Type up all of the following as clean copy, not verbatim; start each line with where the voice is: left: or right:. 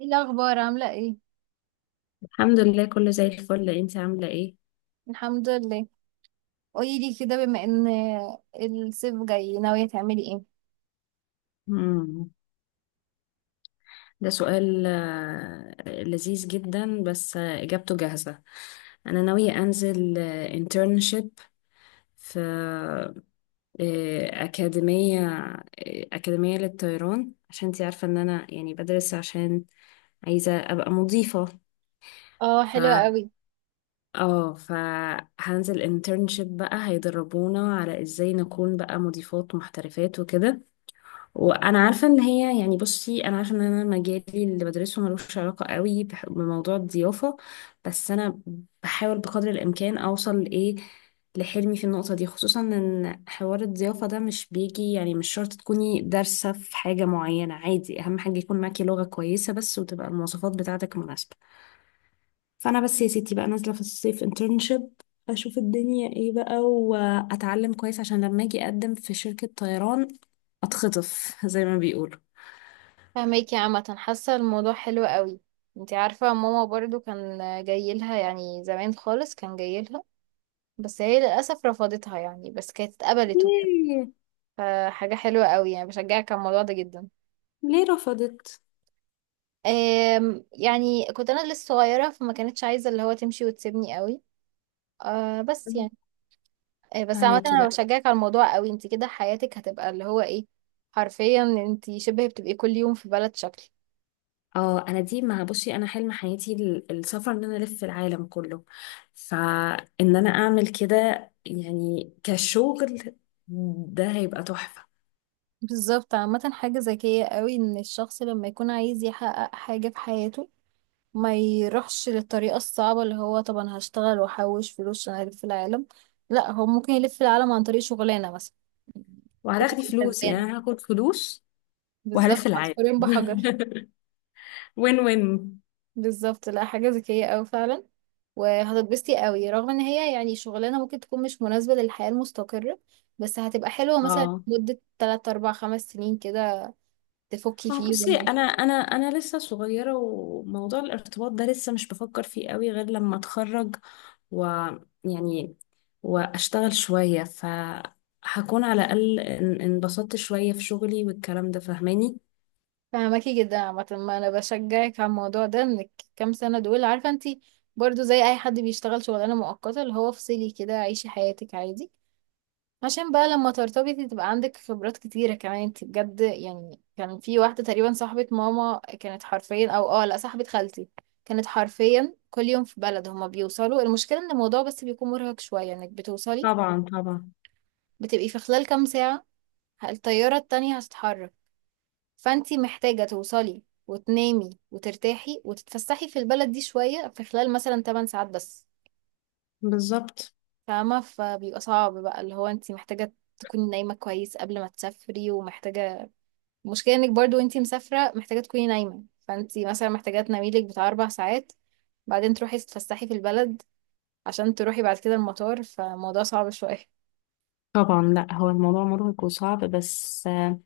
right: ايه الاخبار؟ عامله ايه؟
left: الحمد لله، كله زي الفل. انت عاملة ايه؟
right: الحمد لله. قولي لي كده، بما ان الصيف جاي ناويه تعملي ايه؟
left: مم. ده سؤال لذيذ جدا. بس اجابته جاهزة. انا ناوية انزل انترنشيب في آه، اكاديمية آه، اكاديمية للطيران، عشان انت عارفة ان انا يعني بدرس، عشان عايزة ابقى مضيفة.
right: اه،
left: ف
right: حلوه قوي.
left: اه فهنزل انترنشيب بقى، هيدربونا على ازاي نكون بقى مضيفات محترفات وكده. وانا عارفه ان هي يعني، بصي، انا عارفه ان انا مجالي اللي بدرسه ملوش علاقه قوي بموضوع الضيافه. بس انا بحاول بقدر الامكان اوصل لايه، لحلمي في النقطه دي. خصوصا ان حوار الضيافه ده مش بيجي، يعني مش شرط تكوني دارسه في حاجه معينه، عادي، اهم حاجه يكون معاكي لغه كويسه بس، وتبقى المواصفات بتاعتك مناسبه. فانا بس يا ستي بقى نازله في الصيف انترنشيب، اشوف الدنيا ايه بقى واتعلم كويس، عشان لما اجي اقدم في شركه طيران اتخطف زي ما بيقولوا.
right: فهماكي. عامه حاسه الموضوع حلو قوي. انت عارفه ماما برضو كان جاي لها، يعني زمان خالص كان جاي لها، بس هي للاسف رفضتها. يعني بس كانت اتقبلت وكده،
left: ليه؟
right: فحاجه حلوه قوي يعني. بشجعك على الموضوع ده جدا.
left: ليه رفضت؟
right: يعني كنت انا لسه صغيره، فما كانتش عايزه اللي هو تمشي وتسيبني قوي. بس يعني، بس عامة
left: فهماكي،
right: انا
left: لا.
right: بشجعك على الموضوع قوي. انت كده حياتك هتبقى اللي هو ايه، حرفيا انت شبه بتبقي كل يوم في بلد شكل.
left: اه، انا دي مع، بصي، انا حلم حياتي السفر ان انا الف العالم كله. فان انا اعمل كده يعني كشغل، ده هيبقى تحفة.
right: بالظبط. عامة حاجة ذكية قوي ان الشخص لما يكون عايز يحقق حاجة في حياته ما يروحش للطريقة الصعبة اللي هو طب انا هشتغل واحوش فلوس عشان الف العالم. لا، هو ممكن يلف العالم عن طريق شغلانة مثلا، كده
left: وهتاخدي
right: يبقى
left: فلوس
right: كسبان.
left: يعني، أنا هاخد فلوس وهلف
right: بالظبط،
left: العالم
right: عصفورين بحجر.
left: وين وين.
right: بالظبط، لا حاجة ذكية أوي فعلا. وهتتبسطي أوي، رغم إن هي يعني شغلانة ممكن تكون مش مناسبة للحياة المستقرة، بس هتبقى حلوة مثلا
left: اه،
right: مدة تلات أربع خمس سنين كده، تفكي
left: ما هو بصي،
right: فيهم.
left: انا لسه صغيره، وموضوع الارتباط ده لسه مش بفكر فيه قوي غير لما اتخرج ويعني واشتغل شويه، فهكون على الاقل انبسطت شويه في شغلي والكلام ده فاهماني.
right: فهماكي جدا. عامة ما أنا بشجعك على الموضوع ده إنك، كام سنة دول عارفة انتي، برضو زي أي حد بيشتغل شغلانة مؤقتة اللي هو افصلي كده، عيشي حياتك عادي، عشان بقى لما ترتبطي تبقى عندك خبرات كتيرة كمان. انت بجد يعني كان في واحدة تقريبا صاحبة ماما، كانت حرفيا، او اه لا، صاحبة خالتي، كانت حرفيا كل يوم في بلد. هما بيوصلوا، المشكلة ان الموضوع بس بيكون مرهق شوية، انك بتوصلي،
left: طبعا طبعا.
right: بتبقي في خلال كام ساعة الطيارة التانية هتتحرك. فانت محتاجة توصلي وتنامي وترتاحي وتتفسحي في البلد دي شوية في خلال مثلا 8 ساعات بس.
left: بالظبط.
right: فاهمة؟ فبيبقى صعب بقى اللي هو انت محتاجة تكوني نايمة كويس قبل ما تسافري، ومحتاجة، المشكلة انك برضو وانتي مسافرة محتاجة تكوني نايمة، فانتي مثلا محتاجة تناميلك بتاع 4 ساعات، بعدين تروحي تتفسحي في البلد عشان تروحي بعد كده المطار، فالموضوع صعب شوية.
left: طبعا، لا، هو الموضوع مرهق وصعب، بس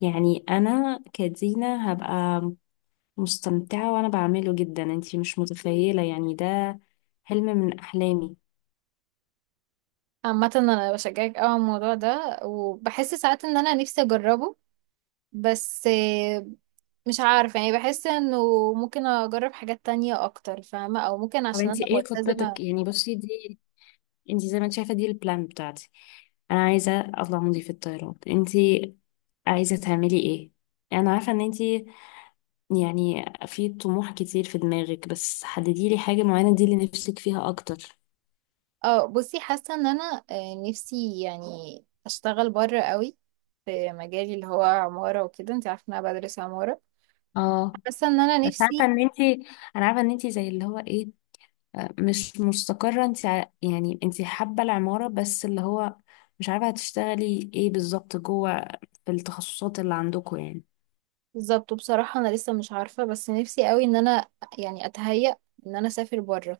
left: يعني انا كدينا هبقى مستمتعه وانا بعمله جدا، انتي مش متخيله، يعني ده حلم من احلامي.
right: عامة أنا بشجعك أوي على الموضوع ده وبحس ساعات إن أنا نفسي أجربه، بس مش عارفة يعني، بحس إنه ممكن أجرب حاجات تانية أكتر، فاهمة؟ أو ممكن
left: طب
right: عشان
left: انت
right: أنا
left: ايه خطتك؟
right: ملتزمة.
left: يعني بصي، دي انت زي ما انت شايفه دي البلان بتاعتي. انا عايزه اطلع مضيفه الطيران، انت عايزه تعملي ايه؟ انا عارفه ان انت يعني في طموح كتير في دماغك، بس حددي لي حاجه معينه دي اللي نفسك فيها اكتر.
right: اه، بصي حاسة إن أنا نفسي يعني أشتغل بره قوي في مجالي اللي هو عمارة وكده. انت عارفة إن أنا بدرس عمارة.
left: اه،
right: حاسه ان انا
left: بس عارفه
right: نفسي،
left: ان انت، انا عارفه ان انت زي اللي هو ايه، مش مستقره. انت يعني انت حابه العماره بس اللي هو مش عارفه هتشتغلي ايه بالظبط جوه في التخصصات اللي عندكم يعني.
right: بالظبط. وبصراحه انا لسه مش عارفه، بس نفسي قوي ان انا يعني اتهيأ ان انا اسافر بره.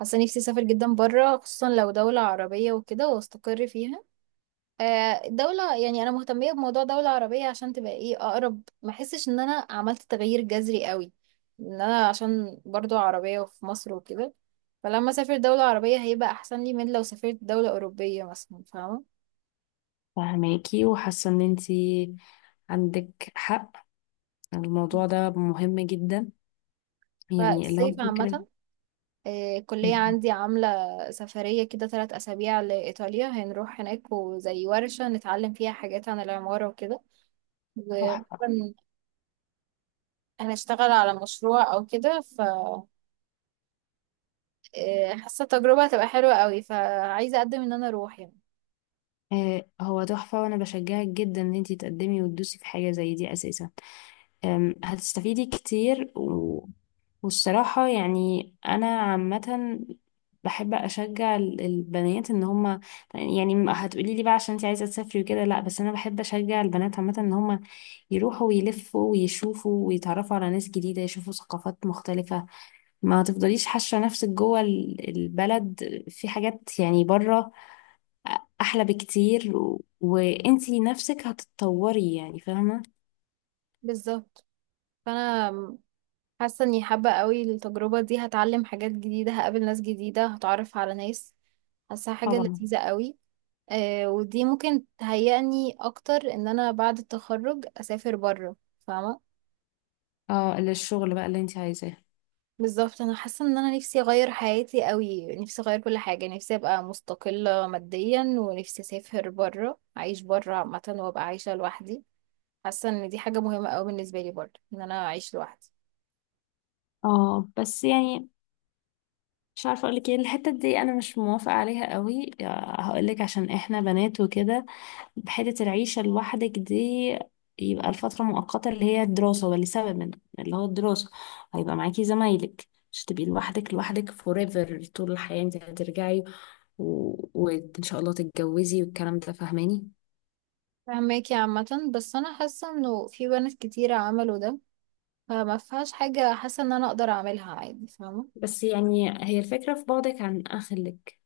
right: حاسه نفسي اسافر جدا بره، خصوصا لو دوله عربيه وكده واستقر فيها. دولة، يعني أنا مهتمية بموضوع دولة عربية عشان تبقى إيه، أقرب، ما أحسش إن أنا عملت تغيير جذري قوي، إن أنا عشان برضو عربية وفي مصر وكده. فلما أسافر دولة عربية هيبقى أحسن لي من لو سافرت دولة أوروبية مثلا، فاهمة؟
left: فهماكي، وحاسة ان انتي عندك حق، الموضوع ده مهم جدا، يعني اللي هو
right: فالصيف
left: فكرة
right: عامة، الكلية عندي عاملة سفرية كده 3 أسابيع لإيطاليا. هنروح هناك وزي ورشة نتعلم فيها حاجات عن العمارة وكده،
left: تحفة.
right: وغالبا هنشتغل على مشروع أو كده. ف حاسة التجربة هتبقى حلوة قوي، فعايزة أقدم إن أنا أروح يعني.
left: آه، هو تحفة، وانا بشجعك جدا ان انتي تقدمي وتدوسي في حاجة زي دي اساسا. هتستفيدي كتير. والصراحة يعني أنا عامة بحب أشجع البنات إن هما، يعني هتقولي لي بقى عشان أنت عايزة تسافري وكده، لأ، بس أنا بحب أشجع البنات عامة إن هما يروحوا ويلفوا ويشوفوا ويتعرفوا على ناس جديدة، يشوفوا ثقافات مختلفة. ما تفضليش حاشة نفسك جوه البلد، في حاجات يعني بره أحلى بكتير، وأنتي نفسك هتتطوري يعني، فاهمة؟
right: بالظبط. فأنا حاسة إني حابة قوي التجربة دي، هتعلم حاجات جديدة، هقابل ناس جديدة، هتعرف على ناس، حاسة حاجة
left: طبعا.
right: لذيذة قوي. آه، ودي ممكن تهيئني اكتر ان انا بعد التخرج اسافر بره. فاهمه؟
left: اه، للشغل بقى اللي أنت عايزاه.
right: بالظبط. انا حاسه ان انا نفسي اغير حياتي قوي، نفسي اغير كل حاجه، نفسي ابقى مستقله ماديا، ونفسي اسافر بره، اعيش بره عامه، وابقى عايشه لوحدي. حاسه ان دي حاجه مهمه قوي بالنسبه لي برضه، ان انا اعيش لوحدي.
left: اه، بس يعني مش عارفه اقول لك ايه، الحته دي انا مش موافقه عليها قوي هقول لك، عشان احنا بنات وكده، بحته العيشه لوحدك دي. يبقى الفتره مؤقته اللي هي الدراسه، ولا سبب من اللي هو الدراسه، هيبقى معاكي زمايلك، مش تبقي لوحدك لوحدك forever طول الحياه. انت هترجعي و... وان شاء الله تتجوزي والكلام ده فاهماني.
right: فهماكي عامه. بس انا حاسه انه في بنات كتيره عملوا ده، فما فيهاش حاجه. حاسه ان انا اقدر اعملها عادي، فاهمه؟
left: بس يعني هي الفكره في بعدك عن اهلك.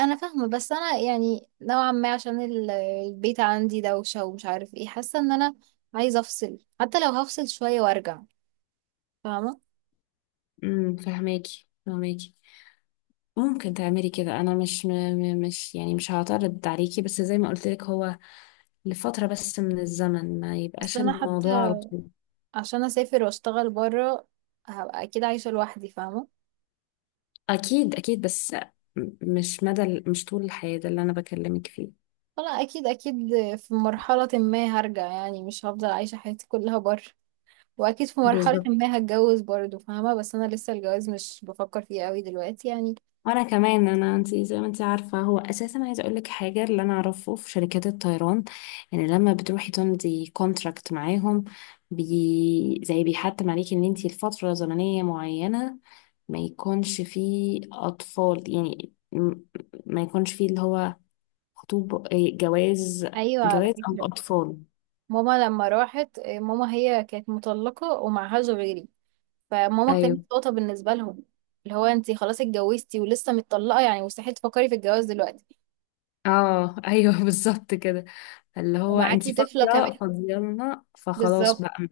right: انا فاهمه، بس انا يعني نوعا ما عشان البيت عندي دوشه ومش عارف ايه. حاسه ان انا عايزه افصل، حتى لو هفصل شويه وارجع، فاهمه؟
left: فاهماكي فاهماكي. ممكن تعملي كده. انا مش مش يعني مش هعترض عليكي، بس زي ما قلت لك، هو لفترة بس من الزمن، ما
right: بس
left: يبقاش
right: انا حتى
left: الموضوع على طول.
right: عشان اسافر واشتغل بره هبقى اكيد عايشه لوحدي، فاهمه؟
left: أكيد أكيد، بس مش مدى مش طول الحياة ده اللي أنا بكلمك فيه.
right: فانا اكيد اكيد في مرحله ما هرجع يعني، مش هفضل عايشه حياتي كلها بره، واكيد في مرحله
left: بالظبط.
right: ما هتجوز برضه، فاهمه؟ بس انا لسه الجواز مش بفكر فيه قوي دلوقتي يعني.
left: وأنا كمان، أنا، أنت زي ما أنت عارفة، هو أساسا عايزة أقولك حاجة اللي أنا أعرفه في شركات الطيران. يعني لما بتروحي تمضي كونتراكت معاهم، بي زي بيحتم عليكي إن أنت لفترة زمنية معينة ما يكونش فيه أطفال، يعني ما يكونش فيه اللي هو خطوب، إيه، جواز.
right: ايوه، على
left: جواز أو
right: فكره،
left: أطفال.
right: ماما لما راحت، ماما هي كانت مطلقه ومعهاش غيري، فماما كانت
left: ايوه.
right: نقطة بالنسبة لهم، اللي هو انتي خلاص اتجوزتي ولسه متطلقة، يعني مستحيل تفكري في الجواز دلوقتي.
left: اه، ايوه. بالظبط كده. اللي هو انت
right: ومعاكي طفلة
left: فاضيه
right: كمان.
left: فاضيه لنا، فخلاص
right: بالظبط،
left: بقى.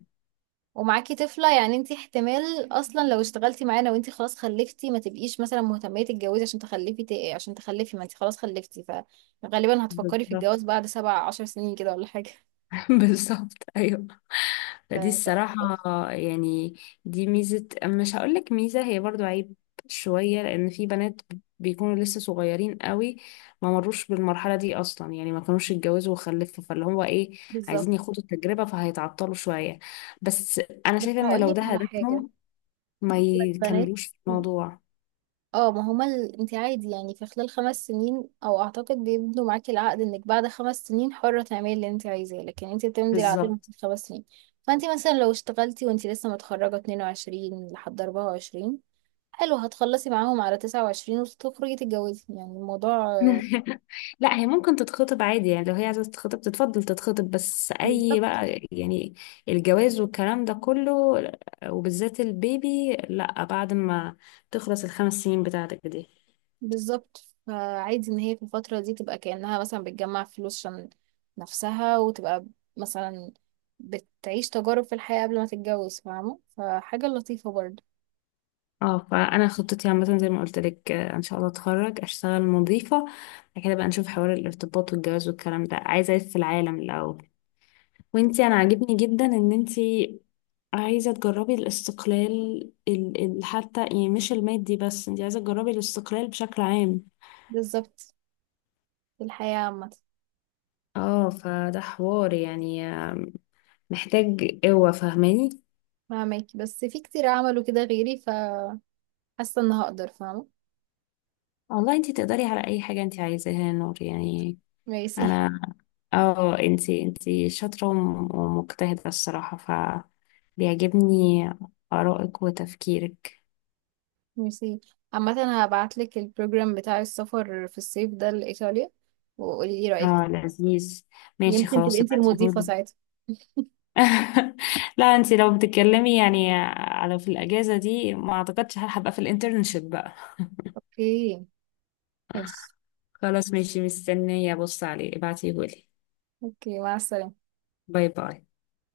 right: ومعاكي طفلة، يعني انتي احتمال اصلا لو اشتغلتي معانا وانتي خلاص خلفتي، ما تبقيش مثلا مهتمية تتجوزي عشان تخلفي، عشان تخلفي، ما انتي خلاص خلفتي، فغالبا هتفكري في
left: بالظبط.
right: الجواز بعد 17 سنين كده ولا حاجة.
left: بالظبط، ايوه. فدي
right: فكانت،
left: الصراحه يعني دي ميزه، مش هقول لك ميزه، هي برضو عيب شويه. لان في بنات بيكونوا لسه صغيرين قوي، ما مروش بالمرحله دي اصلا، يعني ما كانوش اتجوزوا وخلفوا، فاللي هو ايه،
right: بالظبط.
left: عايزين يخوضوا التجربه فهيتعطلوا شويه. بس انا
right: بس
left: شايفه ان لو
right: هقولك
left: ده
right: على حاجة،
left: هدفهم، ما
right: البنات،
left: يكملوش في الموضوع.
right: اه ما هما انت عادي يعني في خلال خمس سنين، او اعتقد بيبنوا معاكي العقد انك بعد خمس سنين حرة تعملي اللي انت عايزاه، لكن انت بتمضي العقد من
left: بالظبط.
right: خمس سنين. فانت مثلا لو اشتغلتي وانت لسه متخرجة 22 لحد 24، حلو، هتخلصي معاهم على 29 وتخرجي تتجوزي، يعني الموضوع
left: لا، هي ممكن تتخطب عادي، يعني لو هي عايزة تتخطب تتفضل تتخطب، بس أي
right: بالظبط.
left: بقى يعني الجواز والكلام ده كله، وبالذات البيبي، لا، بعد ما تخلص الـ5 سنين بتاعتك دي.
right: بالظبط، فعادي ان هي في الفترة دي تبقى كأنها مثلا بتجمع فلوس عشان نفسها، وتبقى مثلا بتعيش تجارب في الحياة قبل ما تتجوز، فاهمة؟ فحاجة لطيفة برضه.
left: اه، فأنا خطتي عامة زي ما قلت لك، إن شاء الله أتخرج أشتغل مضيفة. بعد كده بقى نشوف حوار الارتباط والجواز والكلام ده، عايزة ألف في العالم الأول. وانتي أنا عاجبني جدا إن انتي عايزة تجربي الاستقلال، حتى يعني مش المادي بس، انت عايزة تجربي الاستقلال بشكل عام.
right: بالظبط، في الحياة عامة.
left: اه، فده حوار يعني محتاج قوة فاهماني.
right: فهماكي. بس في كتير عملوا كده غيري، فحاسة ان هقدر، فاهمة؟
left: والله انت تقدري على اي حاجة انت عايزاها يا نور، يعني.
right: ميرسي،
left: انا، اه، انت شاطرة ومجتهدة الصراحة، ف بيعجبني آرائك وتفكيرك.
right: ميرسي. عامة هبعتلك البروجرام بتاع السفر في الصيف ده لإيطاليا، وقولي لي رأيك.
left: اه، لذيذ. ماشي،
right: يمكن تبقي
left: خلاص،
right: انتي المضيفة
left: ابعتيهولي.
right: ساعتها.
left: لا، انت لو بتتكلمي يعني على في الاجازه دي، ما اعتقدش هبقى في الانترنشيب بقى.
right: اوكي، ماشي.
left: خلاص، ماشي، مستنيه ابص عليه، ابعتيه لي.
right: اوكي، مع السلامة.
left: باي باي.